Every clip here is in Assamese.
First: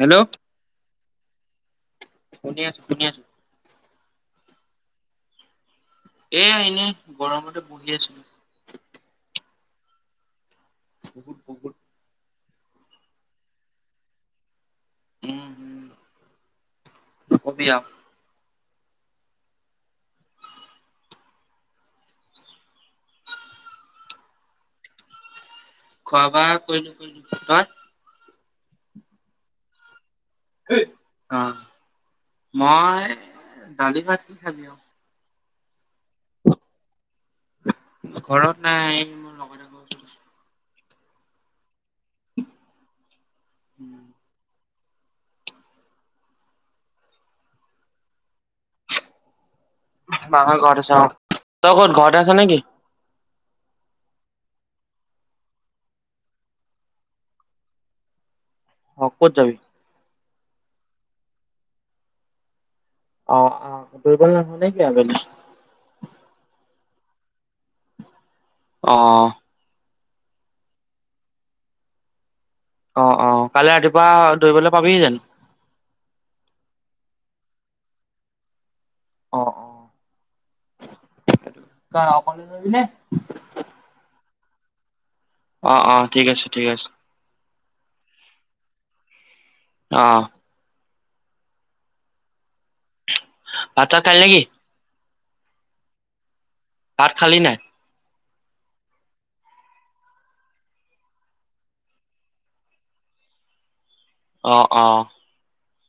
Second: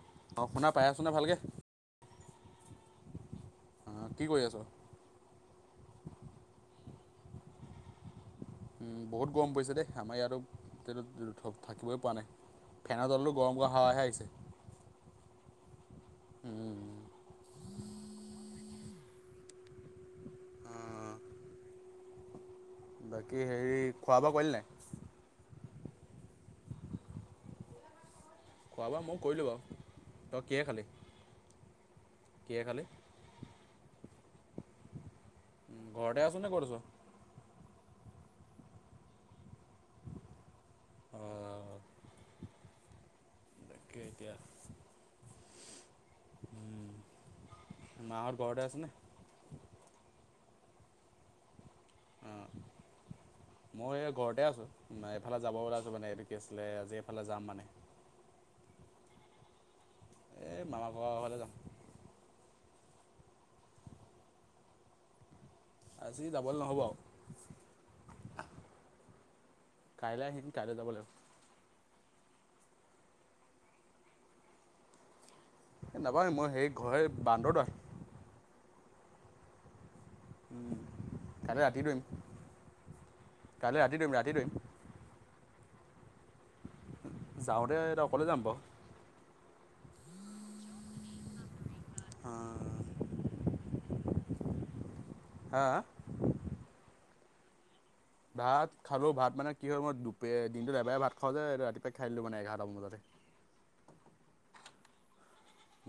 হেল্ল' অ', শুনা পাই আছনে ভালকে? শুনি আছো শুনি আছো অ', কি কৰি আ'ছ? এ এনেই গৰমতে বহি আছিলোঁ। উম, বহুত গৰম পৰিছে দেই আমাৰ বহুত ইয়াতো বহুত থাকিবই পৰা নাই। ফেনৰ তলতো গৰম গ হাৱাহে আহিছে। উম, হুম, নকবি আও। বাকী হেৰি খোৱা বোৱা কৰিলি নে? খোৱা বোৱা কৰিলোঁ কৰিলোঁ তই? খোৱা বোৱা মই কৰিলোঁ বাৰু তই কিহে খালি? অ কিহে খালি মই দালি ভাত কি খাবি আৰু। উম, ঘৰতে আ'ছ নে ক'ত আ'ছ? ঘৰত নাই মোৰ লগৰ এটাৰ ঘৰৰ উচৰত আছোঁ। অঁ তাকে এতিয়া মা হঁত ঘৰতে আছে নে? মা হঁত ঘৰত আছে অ', তই ক'ত ঘৰতে আ'ছ নেকি? এ আছোঁ, এইফালে যাব ওলাইছো মানে এইটো কি আছিলে আজি এইফালে যাম মানে। অ, ক'ত যাবি? এই মামা ঘৰ ফালে যাম। অ', অ', দুৰ্বল না'হ নে কি আবেলি? আজি ডাবল নহব আৰু। অ', কাইলৈ আহিম কাইলৈ যাব লাগিব। অ' অ', কাইলৈ ৰাতিপুৱা দৌৰিবলৈ পাবি যানো? এ নাপাওঁ মই সেইৰিত ঘৰ বান্দৰদোৱা। অ', অ', উম, কাইলৈ ৰাতি দৌৰিম, তই অকলে যাবি নে কাইলৈ ৰাতি দৌৰিম, ৰাতি দৌৰিম। অ', অ' ঠিক আছে, ঠিক আছে। যাওঁতে এতিয়া অকলে যাম বাৰু। অ', ভাত চাত খালি নেকি? হাঁ, হাঁ? ভাত খালি নাই? ভাত খালো ভাত মানে কি হয়, মই দু দিনটোত এবাৰে ভাত খাওঁ যে, ৰাতিপুৱাই খাই দিলো মানে এঘাৰটামান বজাতে। [inaudible] অ', অ',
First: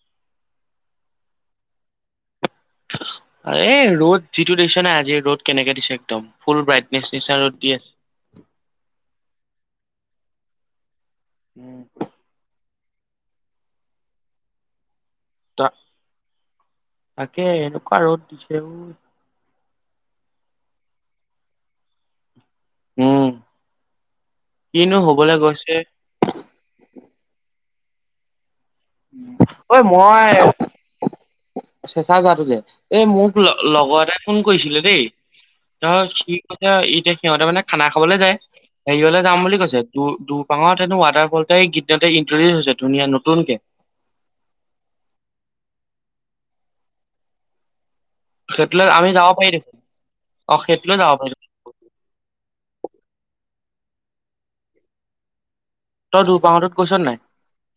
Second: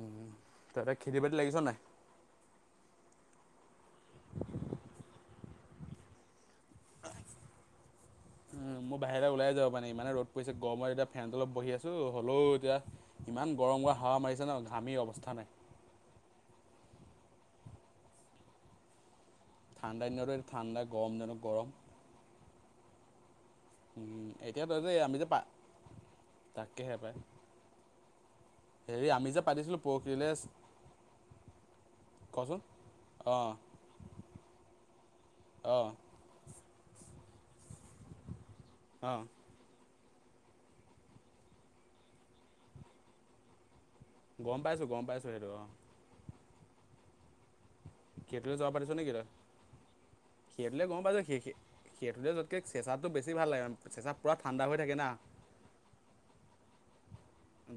উম, তইতে খেতি বাতি লাগিছ নাই? এই ৰ'দ যিটো দিছে নাই আজি ৰ'দ কেনেকে দিছে একদম। ফুল ব্ৰাইটনেছ নিচনা ৰ'দ দি আছে। মই বাহিৰলৈ ওলাই যাব মানে ইমানে ৰ'দ পৰিছে গমৰত এতিয়া ফেন তলত বহি আছোঁ হ'লেও এতিয়া ইমান গৰম গৰম হাৱা মাৰিছে নহয় ঘামি অৱস্থা নাই ত' তাকে এনেকুৱা ৰ'দ দিছে অ। ঠাণ্ডা দিনত ঠাণ্ডা গৰম দিনত গৰম। উম, উম, এতিয়া তই যে কিনো আমি যে হবলৈ পা গৈছে তাকেহে পাই। হেৰি আমি যে ঐ পাতিছিলোঁ পৰখিলে মই চেঁচা গাঁৱটো যে এই মোক অঁ লগৰ এটাই ফোন কৰিছিলে দেই। অঁ ত সি কৈছে এতিয়া সিহঁতে মানে খানা খাবলৈ যায় হেৰিয়লে অঁ যাম বুলি কৈছে। দু দুপাংত হেনো ৱাটাৰফলটাই একেদিনট ইনট্ৰডিউচ হৈছে ধুনীয়া নতুনকে। গম পাইছো, গম পাইছো সেইটো। সেটোলৈ যাব সেইটোলৈ পাৰিছ আমি নেকি তই? যাব পাৰি দেখোন অ সেটোলৈ সেইটোলৈ গম যাব পাইছ পাৰি স সেটোলৈ যোৱাতকে চেচাটো বেছি ভাল লাগে, চেঁচা পুৰা ঠাণ্ডা হৈ থাকে না। তই দুৰপাংটোত গৈ'ছ নাই?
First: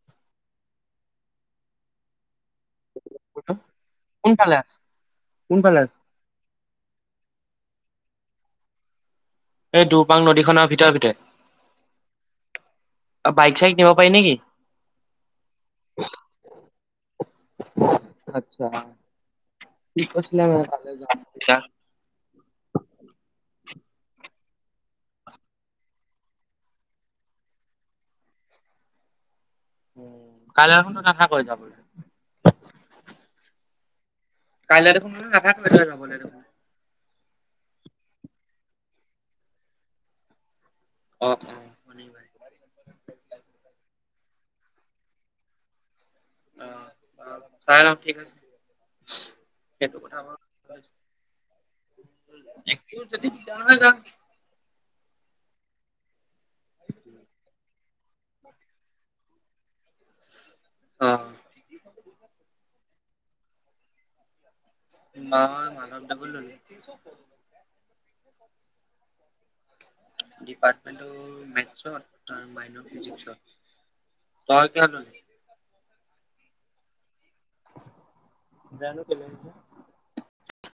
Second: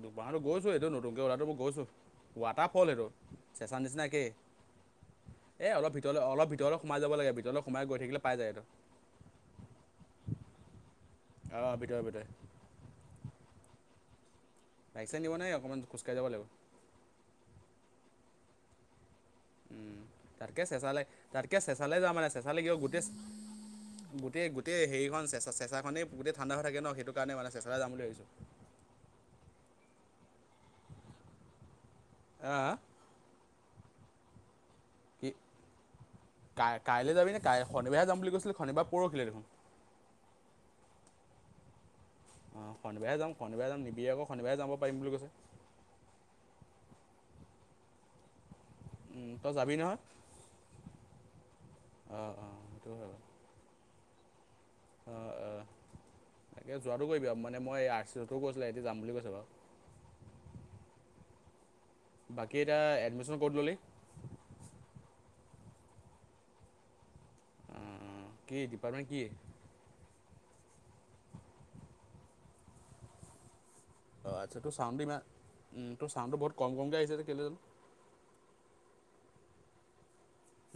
দুৰপাংটো গৈছো, এইটো নতুনকে উলোৱাতো মই গৈছো। ৱাটাৰফল এইটো চেঁচা নিচিনা একেই। কোনফালে আছে? এই কোনফালে আছে অলপ ভিতৰলৈ অলপ ভিতৰলৈ সোমাই যাব লাগে, ভিতৰলৈ সোমাই গৈ থাকিলে পাই যায় এইটো। এই দুৰপাং নদী খনৰ ভিতৰে ভিতৰে। অ', ভিতৰে ভিতৰে। বাইক চাইক নিব পাৰি নেকি? বাইক চাইক নিব নোৱাৰি অকমান খোজকাঢ়ি যাব লাগিব। আচ্ছা। উম, ঠিক কৈছিলে তাতকে মানে তালৈ চেচালে, যাম বুলি। তাতকে চেচালে যা মানে চেচালে কিবা গোটেই গোটেই-গোটেই হেৰি চে চেচাখই গোটেই ঠাণ্ডা হৈ থাকে ন সেইটো কাৰণে মানে চেচালৈ যাম বুলি ভাবিছোঁ। [inaudible] উম, কাইলৈ দেখোন তই নাথাকয়ে যাবলে। আ কাইলৈ দেখোন মানে কি নাথাকৈ তই যাবলৈ দেখোন। তাই শনিবাৰে যাম বুলি কৈছিল শনিবাহ পৰহিলে দেখোন। অ' অ', শনিবাৰে অ', শনিবাৰে যাম, শনিবাৰে যাম নিবি আকৌ শনিবাৰে যাব বুলি কৈছে। অ', চাই ল' ঠিক আছে। উম, তই যাবি সেইটো নহয় কথা অঁ অঁ এক যদি জান যা অ', অ', তাকে যোৱাটো কৰিবি আৰু মানে, মই আৰ চি চতো কৈছিলোঁ এতি যাম বুলি কৈছে বাৰু। অ', বাকী এতিয়া এডমিচন কত ললি? নহয় মাধৱ দাকো উম, উম, কি ডিপাৰ্টমেণ্ট কি? ডিপাৰ্টমেন্টটো মেথছত মাইনৰ ফিজিক্সত। অ', আচ্ছা তই তোৰ কিহত চাউণ্ডটো ললি? ইমান উম, তোৰ চাউণ্ডটো বহুত কম কমকৈ আহিছে কেলে জানোঁ। জানো কেলে আহিছে?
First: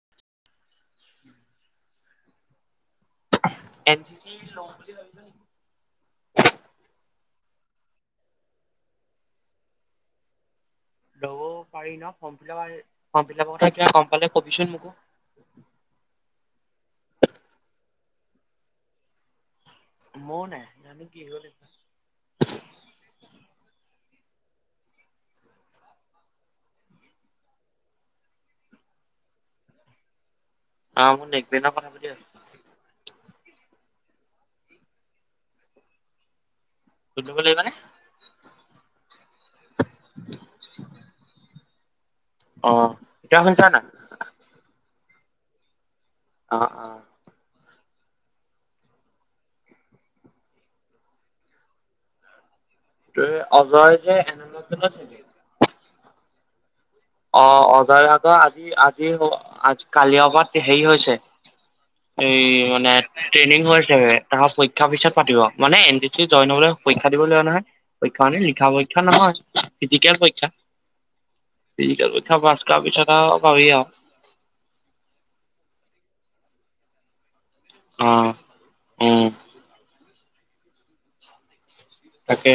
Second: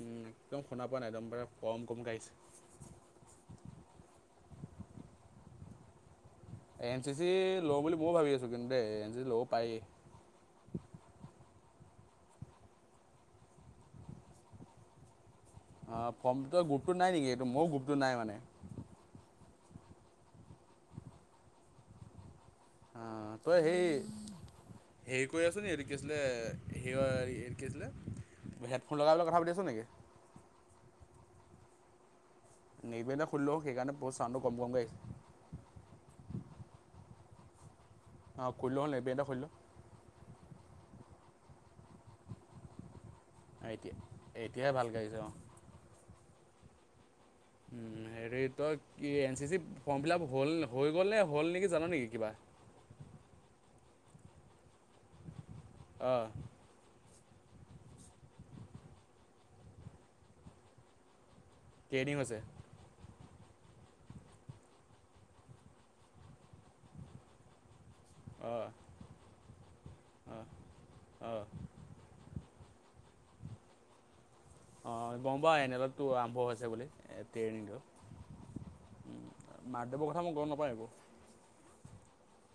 উম, একদম শুনা পোৱা নাই, একদম পাৰে কম কম কে আহিছে। এন চি চি ল'ম বুলি ভাবিছা নে? এন চি চি ল'ম বুলি মইও ভাবি আছো। কিন্তু দেই এন চি চি ল'ব পাৰেই। ল'ব পাৰি ন [unintelligible] ফম ফিলাব কথা কিবা গ'ম পালে কবিচোন মোকো। অ' কম্পিউট গ্ৰুপটো নাই নেকি? এইটো মোৰ গ্ৰুপটো নাই মানে। মৌনাই নানু কি হয় দো অ' তই সেই হেৰি কৰি আছো, এইটো কি আছিলে, সেটো কি আছিলে। হেডফোন লগাইলৈ কথা পাতি আ'ছ নেকি? অ', মোৰ নেশ্বনেল কথা পাতি আছোঁ। নেক বেন্দদা খুলি ল'ওঁ সেইকাৰণে চাউণ্ডটো বৰ কম কমকে আহিছে। তুতুকো লৈ আহিবা নে? অ', খুলি ল' নেকবেণ্ডডাল খুলি ল'। অ', তই শুনিছ নাই? এতিয়া এতিয়াহে ভালকে আহিছে অ', অ' অ' উম। হেৰি তই কি N C C form fill up হ'ল হৈ গ'ল নে হ'ল নেকি জান নেকি কিবা। ত অজয় যে এনেত চি আছে। আহ। অ' অজয় ভাগৰ আজি আজি আ কালি অপাত হেৰি হৈছে। ট্ৰেইনিং হৈছে এই মানে। ট্ৰেইনিং হৈছে তাহৰ পৰীক্ষাৰ পিছত পাতিব মানে এন চি চি জইন হ'বলৈ পৰীক্ষা দিব লাগিব নহয়। পৰীক্ষা মানে লিখা অ', পৰীক্ষা নহয়, ফিজিকেল অ', পৰীক্ষা। অ', ফিজিকেল পৰীক্ষা পাছ কৰা পাবি আহ। অ' গ'ম বা এনেলতো আৰম্ভ হৈছে বুলি। ট্ৰেইনিংটো। অ' উম। মাধদেৱৰ কথা মই গ'ম নাপায় [unintelligible] তাকে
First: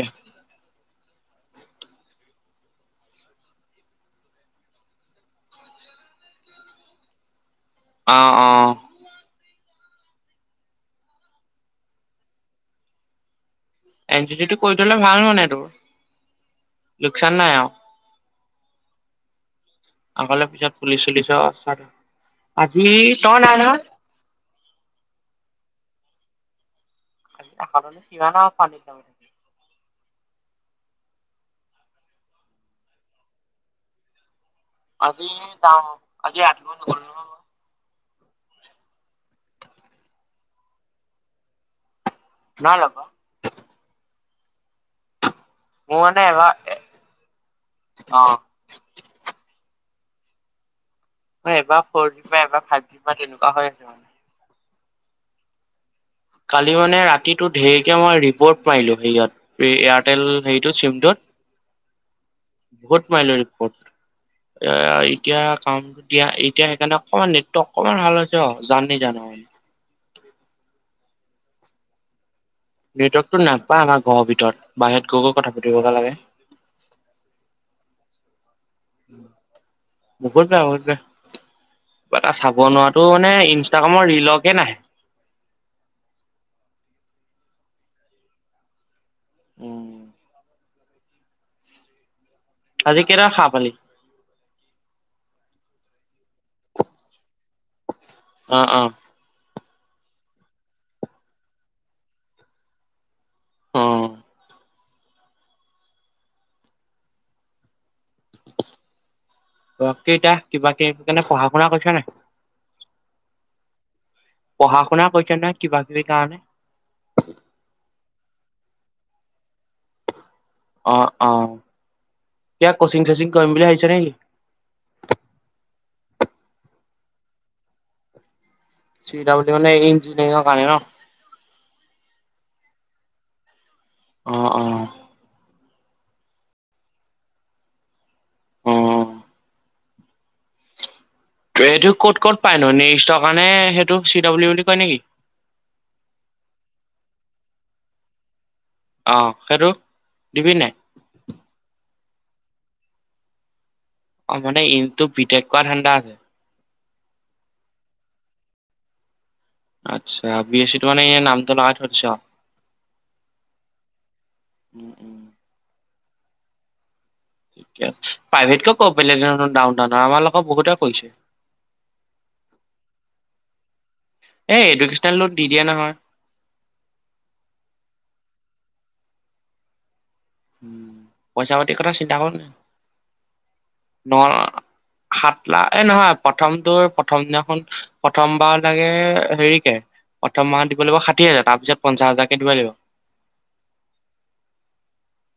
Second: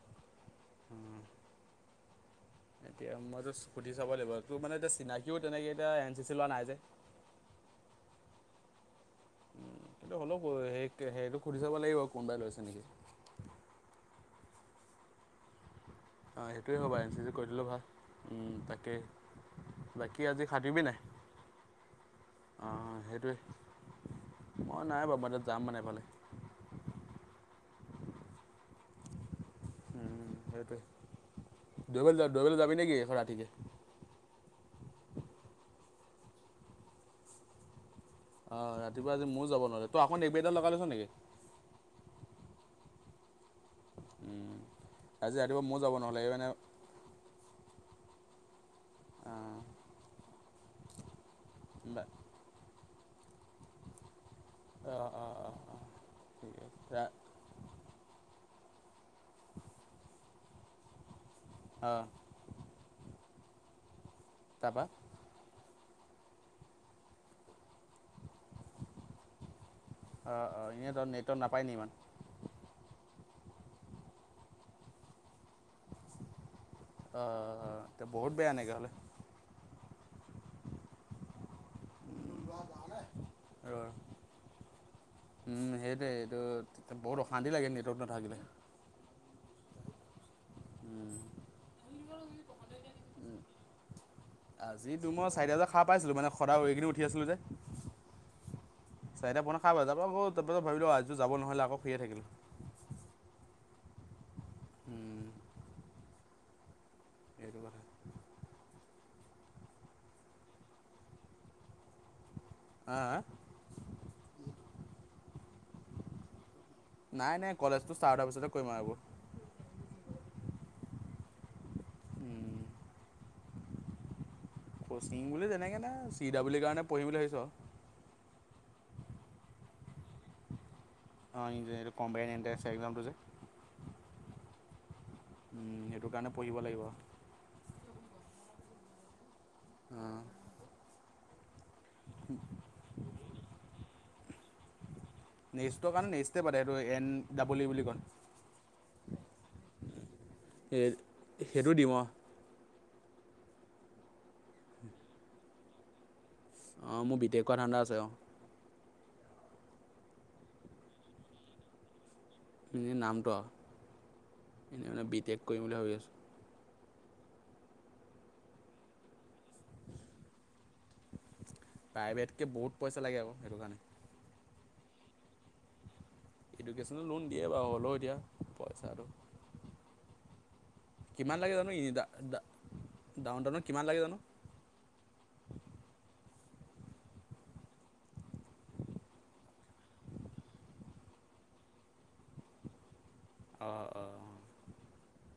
[inaudible] এতিয়া মইতো স্কুটি চাব লাগিব, তোৰ মানে এতিয়া চিনাকিও তেনেকে এতিয়া এন চি চি ল'ৰা নাই যে। [inaudible] অ' অ' উম, কিন্তু হ'লেও, সেই সেইটো সুধি চাব লাগিব কোনোবাই লৈছে নেকি? এন চি চি টো কৰি থ'লে ভাল মানে তোৰ অ' সেইটোৱে কবা এন চি লোকচান চি কৰি নাই থ'লে আৰু ভাল। উম, তাকেই, আগলে পিছত ফুলি চুলিছ আজি ত নাই নহয়। অ' নাই বাৰু মই এঠাইত যাম মানে এফালে। এ চিমান না পানীৰ দ উ সেইটোৱ দোৰিবলৈ দোৰিবলৈ যাবি নেকি ৰাতিকে। আজি জাম আজি ৰাতিপুৱা নগলো নহয়। আহ ৰাতিপুৱা আজি ময়ো যাব নোৱোৰি, তই আপুনি এইবাৰটা লগাই লৈছ নেকি? হেল্ল' উম, আজি ৰাতিপুৱা মই যাব মোৰ নহ'লে এই মানে এবাৰ অ' অঁ হয় এবাৰ ফ'ৰ জি বা এবাৰ ফাইভ জি পৰা তেনেকুৱা হৈ আছে মানে অ' অ' অ' অ'। কালি মানে ৰাতিটো ধে এতিয়া মই ৰিপৰ্ট মাইলো সেয় এয়াৰটেল হে অঁ চিমটোত। ক'ত মাইলে ৰিপৰ্ট, তাৰপৰা এতিয়া। চাও এতিয়া এতিয়া সেইকাৰণে অকমান নেটটো অকমান ভাল হৈছে। [unintelligible] অঁ অঁ এনেইতো নেটত নাপায় নি ইমান? ভিতৰততো নাপায় ঘৰ ভিতৰত, বাহিৰত গৈ গৈ কথা পাতিম। আহ তে বহুত বেয়া এনেকে হলে। মূখষ্ট হৈছে। কিবা এটা চাব নোৱাৰাটো মানে ইনষ্টাগ্ৰামৰ ৰিলকে নাহে। উম সেইটোৱে এইটো বহুত অশান্তি লাগে নেটৱৰ্ক নাথাকিলে। উম। আজি কেইটাত খাৰ পালি। আজি মই চাৰিটা বজাত খা পাইছিলো। মানে সদায় এইখিনি উঠি আছিলো যে। অ' অ' খাই ব যাৰ পৰা তাৰপাছত ভাবিলোঁ আজিযোৰ যাব নহ'লে আকৌ খুয়ে থাকিলোঁ। অ', এইটো কাৰণে। অ' কেইটা কিবা কে পঢ়া শুনা কৰিছা নে নাই হা হা পঢ়া শুনা কৰিছ নহয় কিবা কিবি কাৰণে। পিছত কৰিম আৰু এইবোৰ। অ অ কিবা কচিং চচিং কৰিম বুলি ভাবিছে নেকি? কচিং বুলি তেনেকে নাই চি ডবলী কাৰণে পঢ়িম বুলি ভাবিছো। চি ডব্লিউৰ ইঞ্জনিয়ৰ কাৰণে ন। অ ইঞ্জিনিয়াৰি কম্পিউটাৰ এনট্ৰেষ্ট এক্সামটো যে অ অ। সেইটো কাৰণে পঢ়িব লাগিব। অ'। আহ। এইটো ক'ত ক'ত পায় ন নেক্সষ্টৰ কাৰণে সেইটো চি ডাব্লিউ বুলি কয় নেকি? নেষ্টৰ কাৰণে নেষ্টে প এইটো এন ডাবল ই বুলি কয় আহ সেইটো দিবি নাই। সেই সেইটো দিম অ অ মাৰ এইটোো বি টেক কৰা ধাণ্ডা আছে। অ মোৰ বিতেক কৰা ধাণ্ডা আছে অ। আচ্ছা বি এ চি ত মানে ই নামটো লগাই থৈ দিছ। এনে নামটো আৰু এনেই উম, মানে বি উম। টেক কৰিম বুলি ভাবি আছোঁ। প্ৰাইভেটকে ক বেলেগৰ ডাউন ডাউনৰ আমাৰ লগৰ বহুতে কৰিছে। প্ৰাইভেটকে বহুত পইচা লাগে আৰু সেইটো কাৰণে। এ এডুকেশ্যনেল লোন দি দিয়ে নহয়। এডুকেশ্যন লোন দিয়ে বাৰু হ'লেও এতিয়া পইচাটো? উম কিমান লাগে পইচা জানো পাতি এনে কথা চিন্তা কৰা নাই। ডাউন টাউনত কিমান লাগে ন জানো সাতলাখ এ নহয়। প্ৰথমটো প্ৰথম দিনাখন প্ৰথমবাৰ ছাগে হেৰিকে প্ৰথম মাহ দিব লাগিব ষাঠি হাজাৰ তাৰপিছত পঞ্চাছ হাজাৰকে দিব লাগিব। অ অ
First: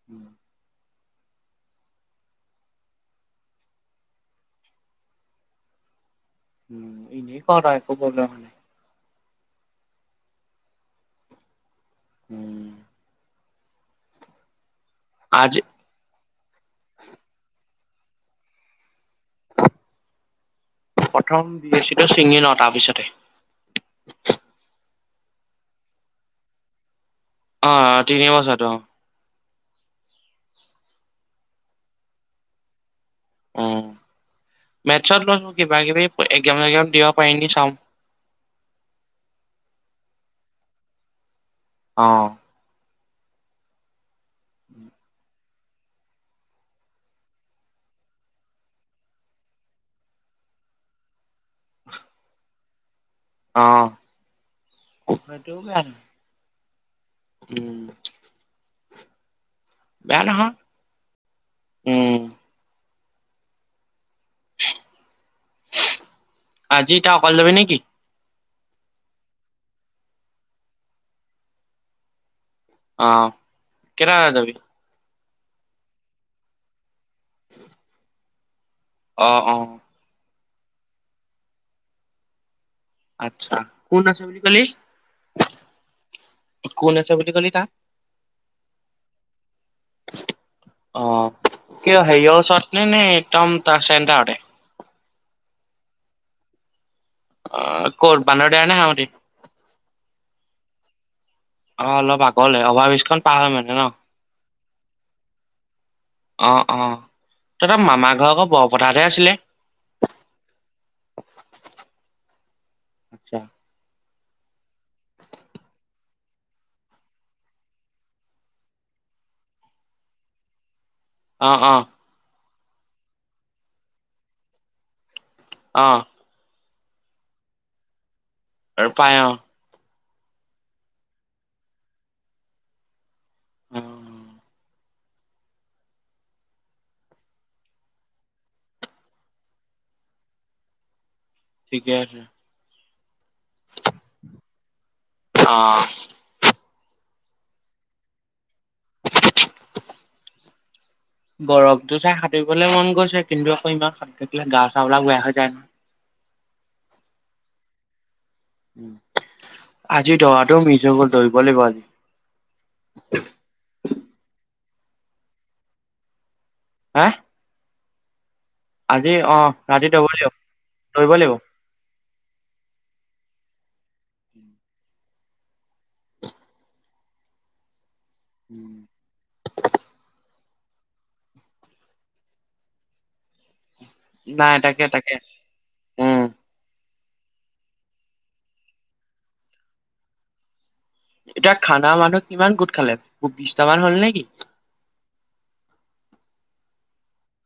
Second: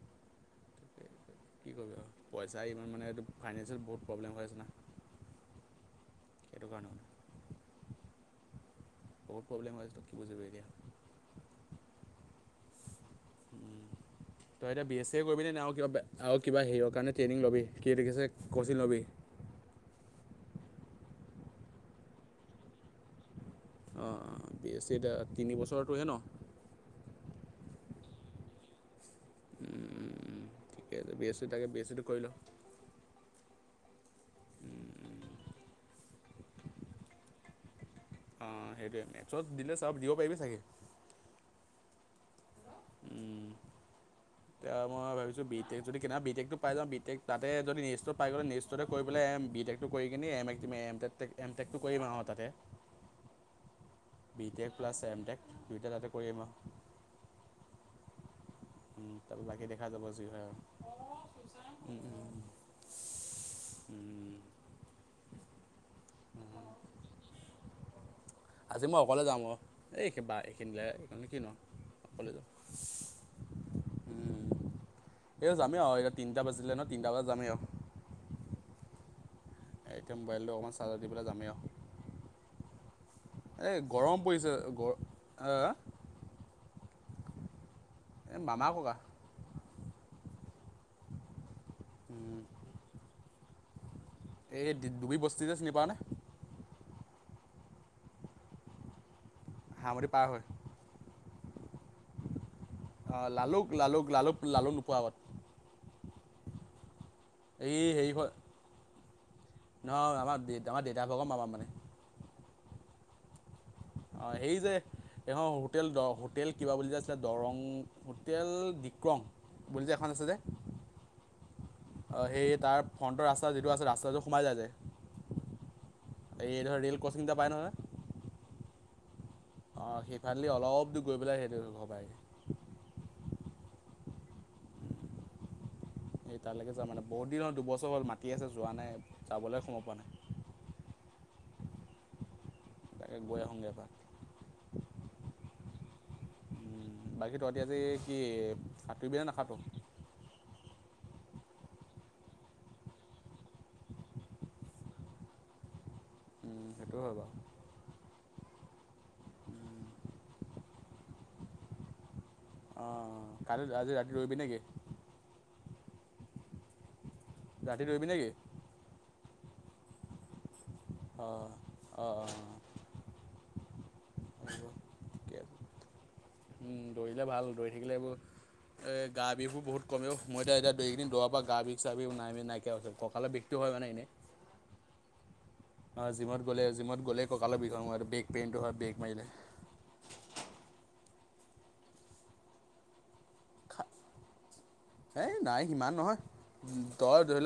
উম। কি কৰিব আৰু পইচা ইমান মানে এই ফাইনেন্সিয়েল বহুত প্ৰব্লেম হৈ আছে নহয়। উম এনে কোৱা হয় [unintelligible] বহুত প্ৰব্লেম হৈ আছিল ত কি বুজিবি এতিয়া। উম তই এতিয়া বি এছ এ কৰিবিে আজি নে আৰু কিবা আৰু কিবা হেৰিৰ কাৰণে ট্ৰেইনিং ল'বি কি দেখিছে ক'চিং ল'বি। প্ৰথম বি এ চিটো ছিঙি লও তাৰপিছতে অ বিএচি এতিয়া তিনিবছৰটোহে ন। অ তিনি বছতো। উম উম ঠিকে আছে বিএচি তাকে বিএচিটো কৰি ল। উ মেথছত লৈছো কিবা কিবি এক্জাম চজাম দিব পাৰিম‌ নেকি চাওঁ। অ সেইটয়ে মেথছত দিলে চব দিব পাৰিবি চাগে। অ। এতিয়া মই ভাবিছোঁ বি টক যদি কেনাবা বি টেকটো পাই যাওঁ, বি টেক তাতে যদি নেৰিষ্টত পাই গ'লে নেৰিষ্টতে কৰি পেলাই এ বি টেকটো কৰি কিনে এম এট মই এম টেক - টেক, এম টেকটো কৰিম আৰু তাতে। অ', বিটেক প্লাছ এম টেক দুইটা তাতে কৰিম আৰু। উম। উম তাৰ বাকী দেখা যাব বেয়া যি হয় নহয় আৰু উম। উ। আজি তই অকলে যাবি নেকি? আজি মই অকলে যাম আৰু এইিবা এইখিনিলে কিন অকলে যাম। অ', কেটা বজাত যাবি? এ যামেই আও এতিয়া তিনটা বাজিলে ন তিনটা বজাত যামেই আও। অ', অ', মোবাইলটো অকণমান চাৰ্জাৰ দি পেলাই যামেই আৰু। আচছা এই কোন গৰম আছে বুলি পৰিছে কলি? গ কোন আছে বুলি কলি তাত? মামা ক'কা। অ', কিয় হেৰিয়ৰ ওচৰত নে নে একদম তাৰ চেণ্টাৰতে এই দুবি বস্তি যে চিনি পাওঁ নে? অ', ক'ত বান্দৰদেৱা নে হাৰমুটি? হামতি পাৰ হয়। অ', অলপ আগলৈ অভাৰ ব্ৰিজখন অঁ পাৰ হয় লালুক মানে ন। অ', লালুক লালুক লালুক নোপোৱা আগত অ', এই তইতাৰ হেৰি মামাৰ হয় ঘৰ আকৌ বৰপথাৰতে আছিলে। নহয় আমাৰ আমাৰ দেউতাহ ভাগৰ মামা মানে। আচ্ছা। অ', সেৰি যে এই হোটেল দ হোটেল কিবা বুলি যে আছিলে দৰং হোটেল দিক কং বুলি যে এখন আছে যে। অ', অ', সেই তাৰ ফ্ৰণ্টৰ ৰাস্তা যিটো আছে ৰাস্তাটো সোমাই যায় যে অ', এই ধয় ৰেল ক্ৰচিং এটা পাই নহয়। আৰু পায় অ', অ', সেইফালেদি অলপ দূৰ গৈ পেলাই সেইটো সবাই। উম, এই তালৈকে যা মানে বহুত দিন হল দুবছৰ হ'ল মাতি আছে যোৱা নাই যাবলৈ সময় পোৱা নাই। [inaudible] ঠিকে আছে। এক গৈ আহোঁগে এবাৰ। অ বাকী তহঁতি আজি কি সাঁতুৰিবি নে নাসাঁতু ৰ''? গৰফটো চাই সাঁতুৰিবলৈ মন গৈছে, কিন্তু আকৌ ইমান সাঁতুৰি থাকিলে গা চা বিলাক বেয়া হৈ যায় নহয়। উম, সেইটো হয় বাৰু। উম, আজি দৌৰাটো মিছ হয় গল দৌৰিব লাগিব আজি। অ', কালি আজি ৰাতি দৌৰিবি নেকি? হাঁ? ৰাতি দৌৰিবি নেকি? আজি অ', ৰাতি দৌৰিব লাগিব। দৌৰিব অ', অ', অ', উম, দৌৰিলে ভাল দৌৰি থাকিলে এইবোৰ লাগিব এ গা বিহু বহুত কমেও মই এতিয়া-এতিয়া দুইকেদিন দৰা পৰা গা বি চা বিখ নাই নাইকিয়া হৈছে কঁকালৰ বিষটো হয় মানে নাই টাকে টাকে। অ', জিমত গ'লে জিমত গ'লে ককালৰ বিষ বেক পেইনটো হয় বেক মাৰিলে। [inaudible] এতিয়া খানা মানুহ কিমান গোট খালে? খুব বিশতামান হ'ল নেকি? এই নাই সিমান নহয় তই ধৰিলো